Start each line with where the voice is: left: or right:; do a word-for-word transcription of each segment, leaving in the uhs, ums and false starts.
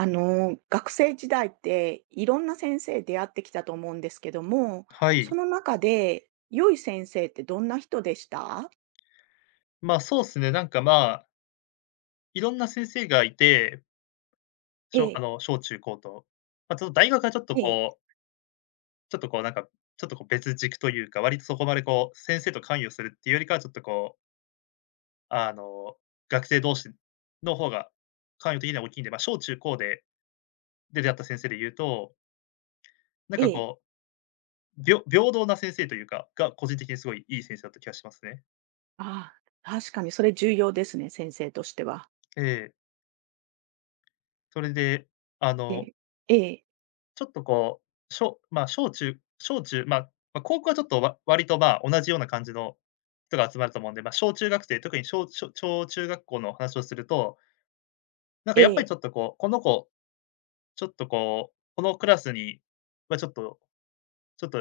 right: あの、学生時代っていろんな先生出会ってきたと思うんですけども、
left: は
right: そ
left: い。
right: の中で良い先生ってどんな人でした？
left: まあ、そうですね、なんか、まあ、いろんな先生がいて、
right: え
left: 小あ
right: え、
left: の、小中高と。まあ、ちょっと大学はちょっと
right: ええ、
left: こう、ちょっとこう、なんか、ちょっとこう、別軸というか、割とそこまでこう、先生と関与するっていうよりかは、ちょっとこう、あの、学生同士の方が関与的には大きいんで、ま、小中高でで出会った先生で言うと、なん
right: え
left: か
right: え。
left: こう、平平等な先生というか、が個人的にすごいいい先生だった気がしますね。
right: ああ、確かにそれ重要ですね、先生としては。
left: ええ。それで、あ
right: え
left: の
right: え、ええ、
left: ちょっとこう、小まあ、小中小中、まあ、まあ、高校はちょっとわ割と、まあ、同じような感じの人が集まると思うんで、まあ、小中学生、特に小小小中学校の話をすると、なんか
right: え
left: やっぱり
right: え、
left: ちょっとこう、この子、ちょっとこう、このクラスにはちょっとちょっと、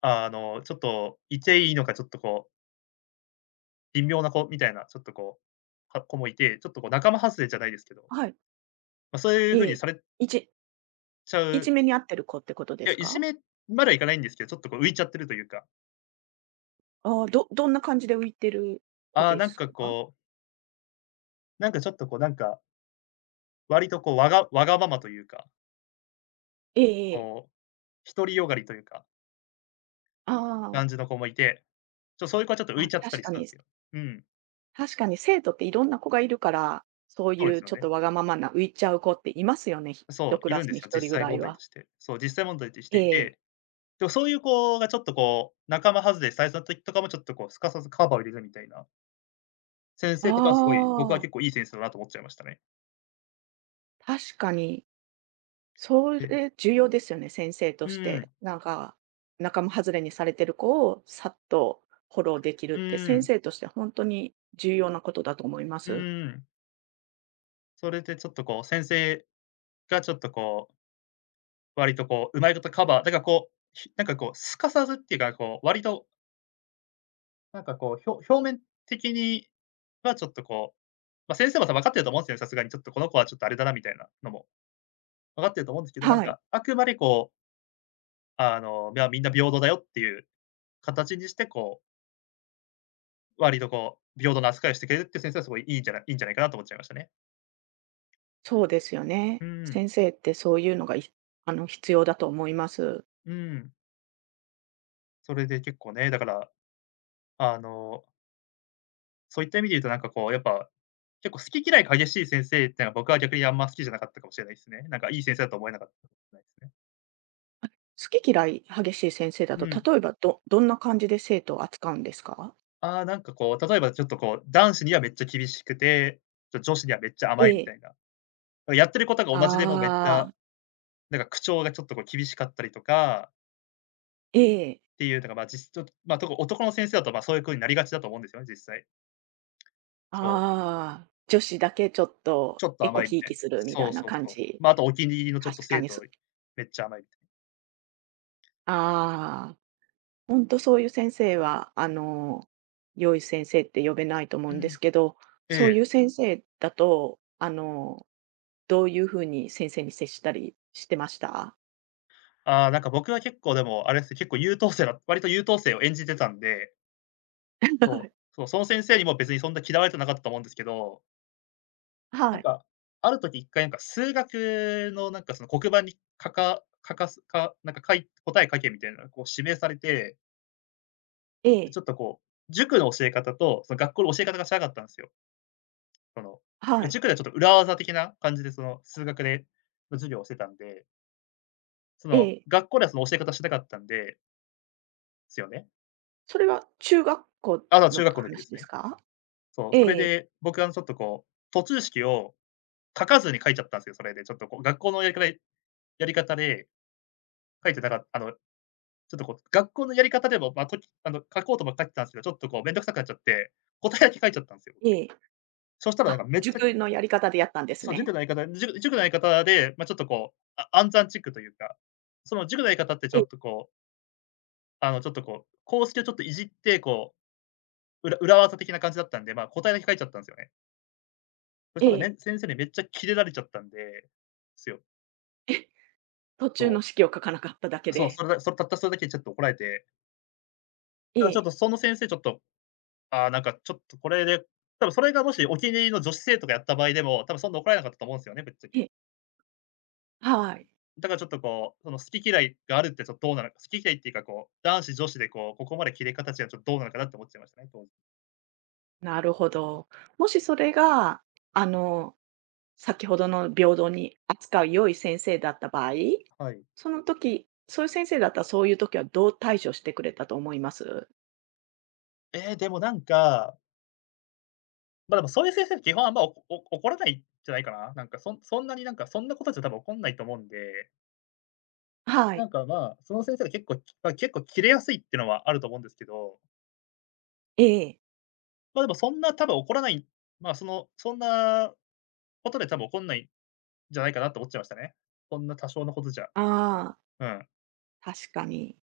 left: あの、ちょっといていいのか、ちょっとこう、微妙な子みたいな、ちょっとこう、は子もいて、ちょっとこう仲間外れじゃないですけど、
right: はい、
left: まあ、そういう風
right: え
left: に
right: え。
left: され
right: いじ
left: ちゃ
right: い
left: う、
right: じめにあってる子ってこと
left: い
right: で
left: や、
right: す
left: い
right: か？
left: じめまではいかないんですけど、ちょっとこう浮いちゃってるというか、
right: ああ、どどんな感じで浮いてる子
left: ああ、
right: で
left: なん
right: す
left: か
right: か？
left: こうなんかちょっとこうなんか、割とこうわがわがままというか、
right: ええ、ええ。
left: こう、独りよがりというか、
right: ああ、
left: 感じの子もいて、ちょそういう子はちょっと浮い
right: あ、
left: ちゃってた
right: 確
left: りし
right: か
left: たん
right: に
left: すよ。うん、
right: 確かに生徒っていろんな子がいるから、そう
left: そう
right: い
left: で
right: う
left: すよ
right: ちょっ
left: ね。
right: とわがままな浮いちゃう子っていますよね、ひ
left: そ
right: 一
left: う、
right: ク
left: い
right: ラ
left: るん
right: ス
left: です
right: に
left: よ、
right: 一
left: 実
right: 人ぐ
left: 際
right: ら
left: 問
right: い
left: 題と
right: は。
left: して。そう、実際問題として
right: え
left: いて、
right: え。
left: でもそういう子がちょっとこう、仲間外れされた時とかもちょっとこう、すかさずカバーを入れるみたいな、先
right: あ
left: 生とかはすごい、僕は
right: あ、
left: 結構いい先生だなと思っちゃいましたね。
right: 確かに。そ
left: で、
right: れ重要ですよね、先生と
left: う
right: して。
left: ん、
right: なんか、仲間外れにされてる子をさっとフォローできるっ
left: う
right: て、先
left: ん、
right: 生として本当に重要なことだと思いま
left: う
right: す。
left: ん。それでちょっとこう先生がちょっとこう割とこう、うまいことカバーだからこう、ひなんかこう、すかさずっていうか、こう、割となんかこう、ひょ表面的にはちょっとこう、ま、先生もさ分分かってると思うんすよね、さすがにちょっとこの子はちょっとあれだなみたいなのも分かってると思うんですけど、なん
right: はい、
left: か、あくまでこう、あの、まあ、みんな平等だよっていう形にして、こう、割とこう、平等な扱いをしてくれるっていう先生はすごいいいんじゃないいいんじゃないかなと思っちゃいましたね。
right: そうですよ
left: う
right: ね。
left: ん。
right: 先生ってそういうのがいあの、必要だと思います。
left: うん。それで結構ね、だから、あの、そういった意味で言うとなんかこう、やっぱ結構好き嫌いが激しい先生ってのは、僕は逆にあんま好きじゃなかったかもしれないですね。なんかいい先生だと思えなかったかもしれないですね。
right: 好き嫌い激しい先生だ
left: う
right: と、
left: ん。
right: 例えばどどんな感じで生徒を扱うんですか？
left: ああ、なんかこう、例えばちょっとこう、男子にはめっちゃ厳しくて、ちょ女子にはめっちゃ
right: え
left: 甘いみたい
right: え。
left: な。やってることが同じでもめっち
right: あ
left: ゃ、
right: あ、
left: なんか口調がちょっとこう厳しかったりとかっ
right: ええ。
left: ていうのが、ま、じすとま、特に男の先生だと、ま、そういう風になりがちだと思うんですよね、実際。そう、
right: ああ、女子だけちょっ
left: ち
right: と
left: ょっと
right: エコ
left: 甘いみ
right: ひい
left: たい
right: き
left: な。
right: するみ
left: そ
right: た
left: う
right: いな
left: そう
right: 感
left: そう。
right: じ。
left: ま、ああとお気に入りのちょっと
right: 確か
left: 生
right: に。
left: 徒
right: そ
left: めっちゃ甘いみたい
right: ああ、ほんとそういう先生は、あの、良い先生って呼べないと思う
left: な。う
right: んです
left: ん。
right: けど、そう
left: ええ、
right: いう先生だと、あの、どういう風に先生に接したりしてました？
left: ああ、なんか僕は結構でも、あれですね、結構優等生だ割と優等生を演じてたんで、
right: は
left: そ
right: い。
left: う、そう、その先生にも別にそんな嫌われてなかったと思うんですけど、な
right: は
left: ん
right: い。
left: か、ある時一回なんか数学のなんかその黒板にかか書かすか、なんか、かい答え書けみたいなこう指名されて、
right: え
left: ち
right: え。
left: ょっとこう、塾の教え方とその学校の教え方が違かったんですよ。その、
right: はい。
left: 塾ではちょっと裏技的な感じでその数学での授業をしてたんで、そ
right: え
left: の、
right: え。
left: 学校ではその教え方してなかったんで、すよね。
right: それは中学校
left: あ、だ、中
right: の
left: 学校の時で
right: 話
left: す
right: で
left: ね。
right: すか？
left: そう、それ
right: ええ
left: で、僕はちょっとこう、途中式を書かずに書いちゃったんですよ、それで。ちょっとこう、学校のやりかやり方で書いてなかあの、ちょっとこう、学校のやり方でも、ま、ときあの、書こうとも書いてたんですけど、ちょっとこうめんどくさくなっちゃって、答えだけ書いちゃったんですよ。
right: ええ。
left: そしたらなん
right: あ、
left: かめっちゃ
right: 塾のやり方でやったんです
left: そう、塾
right: ね。
left: のやり方じゅ塾のやり方で、ま、ちょっとこう、あ暗算チックというか、その塾のやり方ってちょ
right: ええ
left: っとこう、あの、ちょっとこう、公式をちょっといじって、こう、うら裏技的な感じだったんで、ま、答えだけ書いちゃったんすよね。そし
right: え
left: たらめ
right: え。
left: ん先生にめっちゃキレられちゃったんで、すよ。
right: え、途中の
left: そ
right: 式を書かなかっただけ
left: う、そう、
right: で。
left: それだそれたったそれだけちょっと怒られて、
right: え
left: だからちょっ
right: え、
left: とその先生ちょっと、ああ、なんかちょっとこれで、多分それがもしお気に入りの女子生徒がやった場合でも、多分そんな怒られなかったと思うんですよね、ぶっちゃ
right: え
left: け。
right: え、はい。
left: だからちょっとこう、その好き嫌いがあるってちょっとどうなのか、好き嫌いっていうかこう、男子女子でこう、ここまで切れ方違う、ちょっとどうなのかなって思っちゃいましたね、当時。
right: なるほど。もしそれが、あの、先ほどの平等に扱う良い先生だった場合、
left: はい。
right: その時、そういう先生だったら、そういう時はどう対処してくれたと思います？
left: ええ、でもなんか、ま、でもそういう先生って基本あんまおこお怒らないんじゃないかな。なんかそんそんなになんかそんなことじゃ多分怒んないと思うんで、
right: は
left: な
right: い。
left: んかまあ、その先生が結構、まあ結構切れやすいっていうのはあると思うんですけど
right: ええ。
left: ま、でもそんな多分起こらない、まあ、その、そんなことで多分起こんないんじゃないかなと思っちゃいましたね。こんな多少のことじゃ。
right: ああ、
left: うん、
right: 確かに。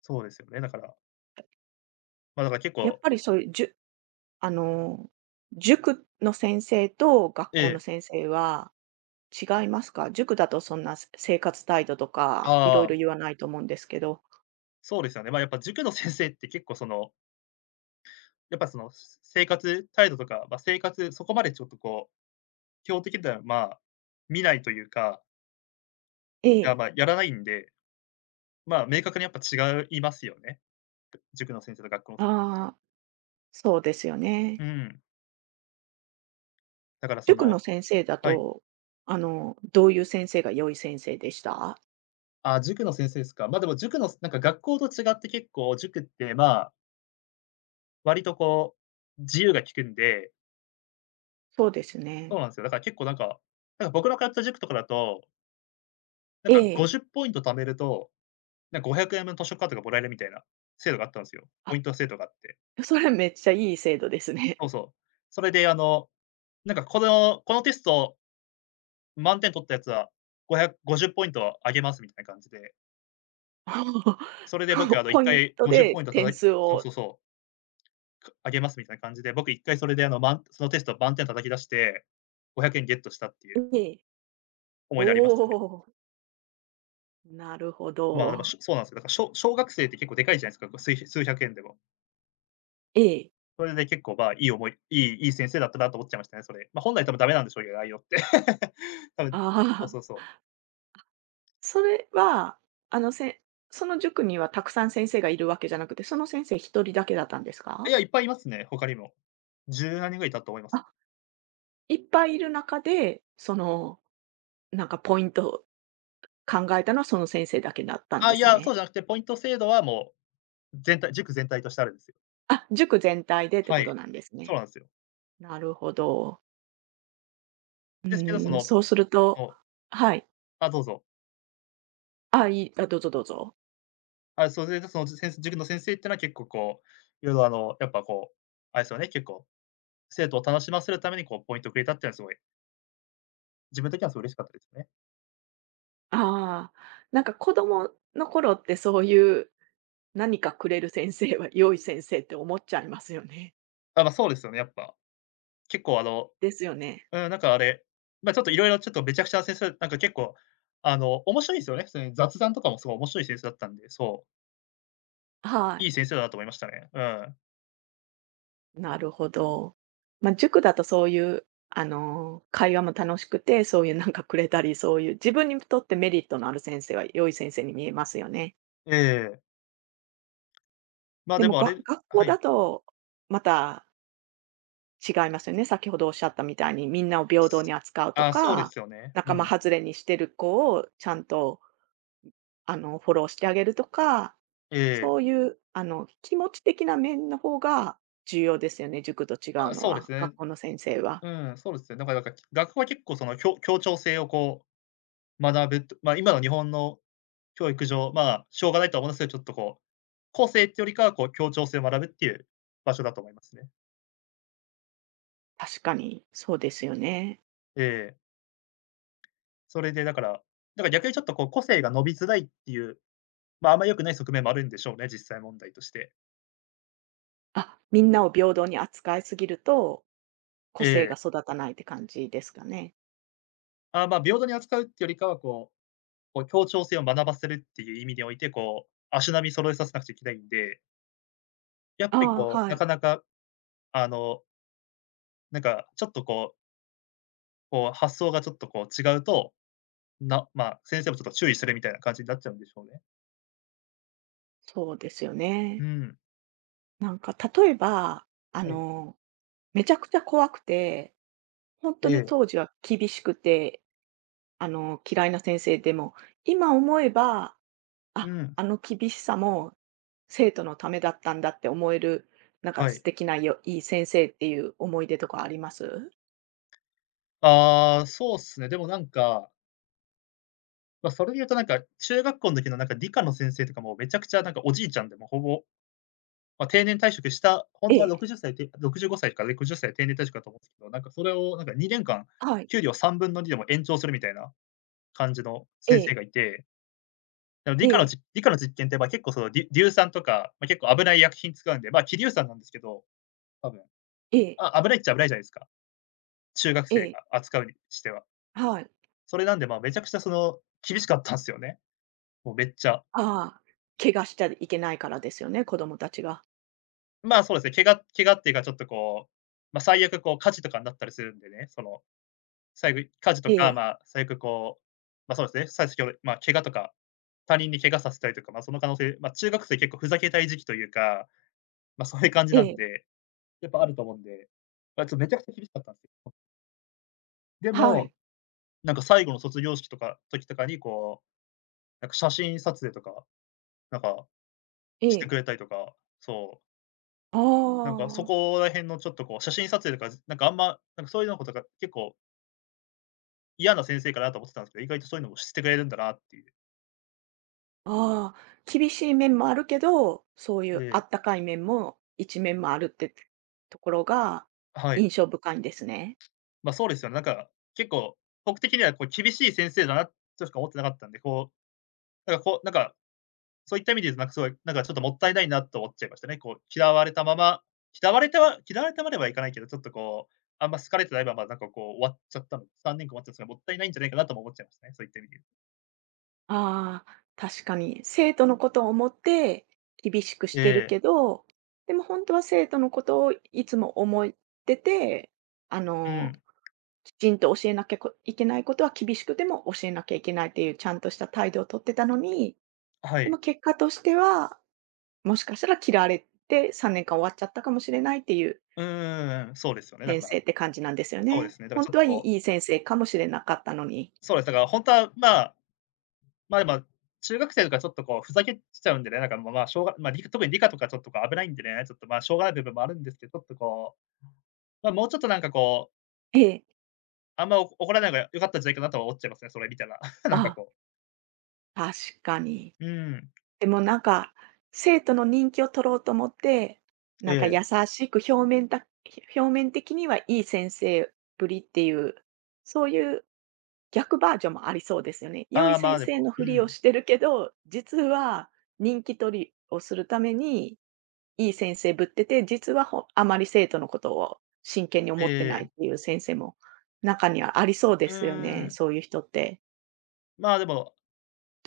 left: そうですよね、だから。ま、だから結
right: やっ
left: 構
right: ぱりそういうじゅあの、塾の先生と学
left: え
right: 校の
left: え、
right: 先生は違いますか？塾だとそんな、せ生活態度と
left: あ
right: か、いろいろ
left: あ、
right: 言わないと思うんですけど。
left: そうですよね。ま、やっぱ塾の先生って結構その、やっぱその、生活態度とか、ま、生活、そこまでちょっとこう、基本的には、まあ、見ないというか、
right: え
left: いや、
right: え。
left: ま、やらないんで、まあ、明確にやっぱ違いますよね。塾の先生と学校の先生じゃ。
right: ああ、そうですよ
left: う
right: ね。
left: ん。だからそ
right: 塾の
left: の
right: 先生だ
left: はい。
right: と、あの、どういう先生が良い先生でした？
left: あ、塾の先生ですか。ま、でも塾のなんか学校と違って結構塾って、まあ、割とこう、自由が利くんで、
right: そうです
left: そう
right: ね。
left: なんですよ。だから結構なんか、なんか僕の通った塾とかだと、なん
right: え
left: か
right: え。
left: ごじゅうポイント貯めると、なんごひゃくえんぶん図書カードがもらえるみたいな制度があったんですよ。ポイ
right: あ、
left: ント制度があって。
right: それめっちゃいい制度ですね。
left: そうそう。それであの、なんかこのこのテスト満点取ったやつは、ご ぜろ ぜろ ごポイントあげますみたいな感じで、それ
right: こ
left: で僕あ
right: う、
left: の1
right: ポイン
left: 回
right: ト
left: ごじゅう
right: で
left: ポイント
right: 点
left: 叩い
right: 数
left: そう
right: を。
left: そうそう。かあげますみたいな感じで、僕一回それであの、まんそのテスト満点叩き出して、ごひゃくえんゲットしたっていう
right: ええ。
left: 思い出ありますね。
right: おお、なるほ
left: まあ、でも、し
right: ど。
left: ょそうなんすよ。だからしょ小学生って結構でかいじゃないですか、こう、すい数百円でも。
right: ええ。
left: それで結構、まあ、いい思いいいいい先生だったなと思っちゃいましたね、それ。ま、本来多分ダメなんでしょうけど、ああいうのって。多分、そう
right: あ
left: そう
right: あ。
left: そ
right: それは、あの、せんその塾にはたくさん先生がいるわけじゃなくて、その先生一人だけだったんです
left: う。い
right: か？
left: や、いっぱいいますね、他にも。じゅう何人ぐらいいたと思います。
right: あ、いっぱいいる中で、その、なんかポイント考えたのはその先生だけだったん
left: あ、
right: で
left: い
right: す
left: や、そう
right: ね。
left: じゃなくて、ポイント制度はもう、全体塾全体としてあるんですよ。
right: あ、塾全体でって
left: は
right: こと
left: い。
right: なんです
left: そう
right: ね。
left: なんすよ。
right: なるほど。う
left: ですけど、そ
right: ーん、
left: の、
right: そうすると、
left: もう
right: はい。
left: あ、どうぞ。
right: あ、いいあ、どうぞどうぞ。
left: あ、それでそのせん塾の先生っていうのは結構こう、いろいろあの、やっぱこう、あれですよね、結構、生徒を楽しませるためにこうポイントくれたっていうのはすごい、自分的にはすごい嬉しかったですね。
right: ああ、なんか子供の頃ってそういう何かくれる先生は良い先生って思っちゃいますよね。
left: あ、ま、そうですよね、やっぱ。結構あの、
right: ですよね。
left: うん、なんかあれ、ま、ちょっといろいろちょっとめちゃくちゃな先生なんか結構、あの、面白いんすよね、普通に雑談とかもすごい面白い先生だったんで、そう、
right: はい。
left: いい先生だなと思いましたね。うん。
right: なるほど。まあ、塾だとそういう、あの、会話も楽しくて、そういう なんかくれたり、そういう自分にとってメリットのある先生は良い先生に見えますよね。
left: ええ。ま、
right: で
left: で
right: も、
left: もあ
right: が
left: れ
right: 学
left: は
right: 校
left: い。
right: だとまた違いますよね。先ほどおっしゃったみたいに、みんなを平等に扱うと
left: あ、そうで
right: か、
left: すよね。う
right: 仲間
left: ん。
right: 外れにしてる子をちゃんと、あの、フォローしてあげるとか、
left: ええ、
right: そういう、あの、気持ち的な面の方が重要ですよね、塾と違う
left: あ、
right: の
left: そうです
right: は、
left: ね。
right: 学校の先生は。
left: うん、そうですね。だからなんか、学校は結構その協協調性をこう学ぶと、まあ、今の日本の教育上、まあ、しょうがないとは思いますけど、ちょっとこう、個性っていうよりかはこう協調性を学ぶっていう場所だと思いますね。
right: 確かに、そうですよね。
left: ええ。それでだから、だから逆にちょっとこう個性が伸びづらいっていう、まあ、あんま良くない側面もあるんでしょうね、実際問題として。
right: あ、みんなを平等に扱いすぎると、個
left: え
right: 性が
left: え。
right: 育たないって感じですかね。
left: あ、まあ、平等に扱うってよりかはこう、こう協調性を学ばせるっていう意味において、こう、足並み揃えさせなくちゃいけないんで、やっぱり
right: ああ、
left: こう、
right: は
left: な
right: い。
left: かなかあの、なんかちょっとこうこう、発想がちょっとこう違うと、なまあ、先生もちょっと注意するみたいな感じになっちゃうんでしょうね。
right: そうですよ
left: う
right: ね。
left: ん。
right: なんか例えば、あ
left: はい。
right: の、めちゃくちゃ怖くて、本当
left: え
right: に
left: え。
right: 当時は厳しくて、あの、嫌いな先生でも、今思えば、
left: う
right: あ、
left: ん、
right: あの厳しさも生徒のためだったんだって思える、なんか
left: は
right: 素
left: い。
right: 敵なよいい先生っていう思い出とかあります？
left: ああ、そうっすね。でもなんか、ま、それで言うとなんか、中学校の時のなんか理科の先生とかもめちゃくちゃなんかおじいちゃんで、もうほぼ、ま、定年退職した、ほん
right: え
left: とは
right: え、
left: ろくじゅっさいてろくじゅうごさいかろくじゅっさい定年退職だと思うんすけど、なんかそれをなんかにねんかん、
right: はい。
left: 給料さんぶんのにでも延長するみたいな感じの
right: え
left: 先生
right: え、
left: がいて、でも理
right: え
left: 科の
right: え。
left: じ理科の実験って、まあ、結構その、りゅ硫酸とか、まあ、結構危ない医薬品使うんで、ま、あ希硫酸なんですけど、多分。
right: ええ、
left: あ、危ないっちゃ危ないじゃないですか。中学
right: え
left: 生が
right: え、
left: 扱うにしては。
right: はい。
left: それなんで、まあ、めちゃくちゃその、厳しかったんすよね。もうめっちゃ。
right: ああ、怪我しちゃいけないからですよね、子供たちが。
left: まあ、そうですね、怪我怪我っていうかちょっとこう、ま、最悪こう火事とかになったりするんでね、その、最後火事
right: え
left: とか、
right: え、
left: まあ、最悪こう、まあ、そうですね、さ先ほど、まあ、怪我とか、他人に怪我させたりとか、まあ、その可能性、まあ、中学生結構ふざけたい時期というか、ま、そういう感じ
right: え
left: なん
right: え、
left: でやっぱあると思うんで、まあ、ちょ、めちゃくちゃ厳しかったんですよ。で
right: は
left: も、
right: い、
left: なんか最後の卒業式とか時とかにこう、なんか写真撮影とか、なんか
right: え
left: して
right: え。
left: くれたりとか、そう、
right: あ
left: なんかそ
right: あ、
left: こら辺のちょっとこう、写真撮影とか、なんかあんま、なんかそういうのことが結構嫌な先生かなと思ってたんですけど、意外とそういうのもしてくれるんだなっていう。
right: ああ、厳しい面もあるけど、そういう
left: で
right: あったかい面も一面もあるってところが
left: はい。
right: 印象深いんですね。
left: ま、そうですよね。なんか結構、僕的にはこう厳しい先生だなとしか思ってなかったんで、こう、なんかこう、なんかそういった意味で言うと、なんかすごい、なんかちょっともったいないなと思っちゃいましたね。こう、嫌われたまま、嫌われたは嫌われたまではいかないけど、ちょっとこう、あんま好かれてないまま、なんかこう、終わっちゃったの、さんねんかん終わっちゃったのがもったいないんじゃないかなとも思っちゃいましたね、そういった意味で言うと。
right: ああ、確かに生徒のことを思って厳しくし
left: え
right: てる
left: え、
right: けど、でも本当は生徒のことをいつも思ってて、あ
left: う
right: の
left: ん、
right: きちんと教えなきゃこいけないことは厳しくでも教えなきゃいけないっていうちゃんとした態度をとってたのに、
left: は
right: で
left: い。
right: も結果としては、もしかしたら嫌われてさんねんかん終わっちゃったかもしれないっていう
left: うんんそうですよね、だ
right: 先
left: から、
right: 生って感じなんですよ
left: そうで
right: ね。
left: すね、だから
right: 本
left: ちょっ
right: 当
left: と
right: はい
left: こ
right: いいい
left: う、
right: 先生かもしれなかったのに。
left: そうです、だから本当は、まあ、まあ、でも、中学生とかちょっとこうふざけちゃうんでね、なんかまあ、まあしょうがまあ、りか特に理科とかちょっとこう危ないんでね、ちょっとまあ、しょうがない部分もあるんですけど、ちょっとこう、まあ、もうちょっとなんかこう
right: ええ。
left: あんまおこ怒らないのが良かったんじゃないかなとは思っちゃいますね、それ見たら。なんかこ
right: あ、確かに。
left: う、うん、
right: でもなんか、生徒の人気を取ろうと思って、
left: え
right: なんか
left: え。
right: 優しく表面だ表面的にはいい先生ぶりっていう、そういう逆バージョンもありそうですよね。良
left: あ
right: い
left: あ、まあ、
right: 先
left: で
right: 生
left: も、
right: の
left: う
right: ふりを
left: ん、
right: してるけど、実は人気取りをするために、いい先生ぶってて、実はほあまり生徒のことを真剣に思ってな
left: え
right: いっ
left: え
right: ていう先生も、中にはありそうで
left: うー
right: すよね、
left: ん、
right: そういう人って。
left: まあ、でも、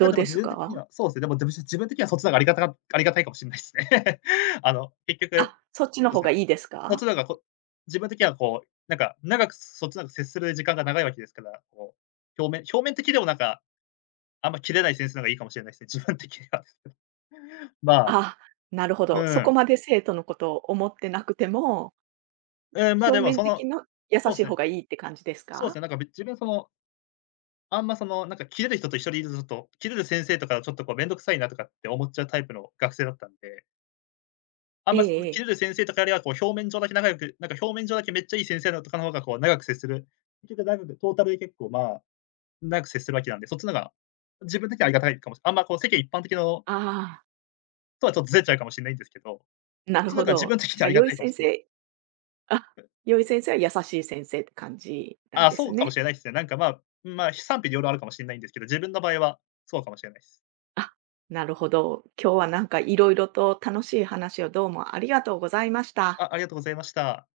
left: ま、
right: う
left: でも
right: で
left: 自
right: す
left: 分的に
right: か？
left: は、そうですね、でも、でも自分的にはそっちの方がありがたかありがたいかもしれないですね。あの、結局、
right: あ、そっちの
left: そうで
right: 方
left: すね、
right: がいいです
left: そっち
right: か？
left: の方がこ自分的にはこう、なんか、長くそっちの方が接する時間が長いわけですから、こう、表面表面的でもなんか、あんま切れないセンスの方がいいかもしれないですね、自分的には。まあ、
right: あ、なるほ
left: う
right: ど。そこ
left: ん、
right: まで生徒のことを思ってなくても、
left: うん、ま、
right: 表
left: でも
right: 面
left: そ
right: 的
left: の
right: な優
left: そうで
right: しい
left: す
right: 方
left: ね
right: がいいって感じです
left: そうです
right: か？
left: ね、なんか、自分そのあんまその、なんかキレる人と一緒にいると、ちょっと、キレる先生とかはちょっとこうめんどくさいなとかって思っちゃうタイプの学生だったんで、あん
right: え
left: まその
right: ええ
left: キレ
right: え。
left: る先生とかよりは、こう表面上だけ仲良く、なんか表面上だけめっちゃいい先生だとかの方がこう長く接する、結局長くトータルで結構、まあ、長く接するわけなんで、そっちの方が自分的にはありがたいかもしれない。あんまこう世間一般的の
right: ああ、
left: とはちょっとずれちゃうかもしれないんですけど、
right: な
left: そっ
right: る
left: ちの
right: ほ
left: 方が自
right: ど。
left: 分的に
right: じ
left: はあ
right: ゃあ、
left: りが
right: 良い
left: たいかも
right: 先
left: しれ
right: 生あ、
left: ない。
right: 良い先生は優しい先生って感じな
left: あ
right: ん
left: あ、
right: で
left: そ
right: す
left: うかもし
right: ね。
left: れないですね。なんか、まあ、まあ、賛否両論あるかもしれないんですけど、自分の場合はそうかもしれないです。
right: あ、なるほど。今日はなんかいろいろと楽しい話をどうもありがとうございました。
left: あ、ありがとうございました。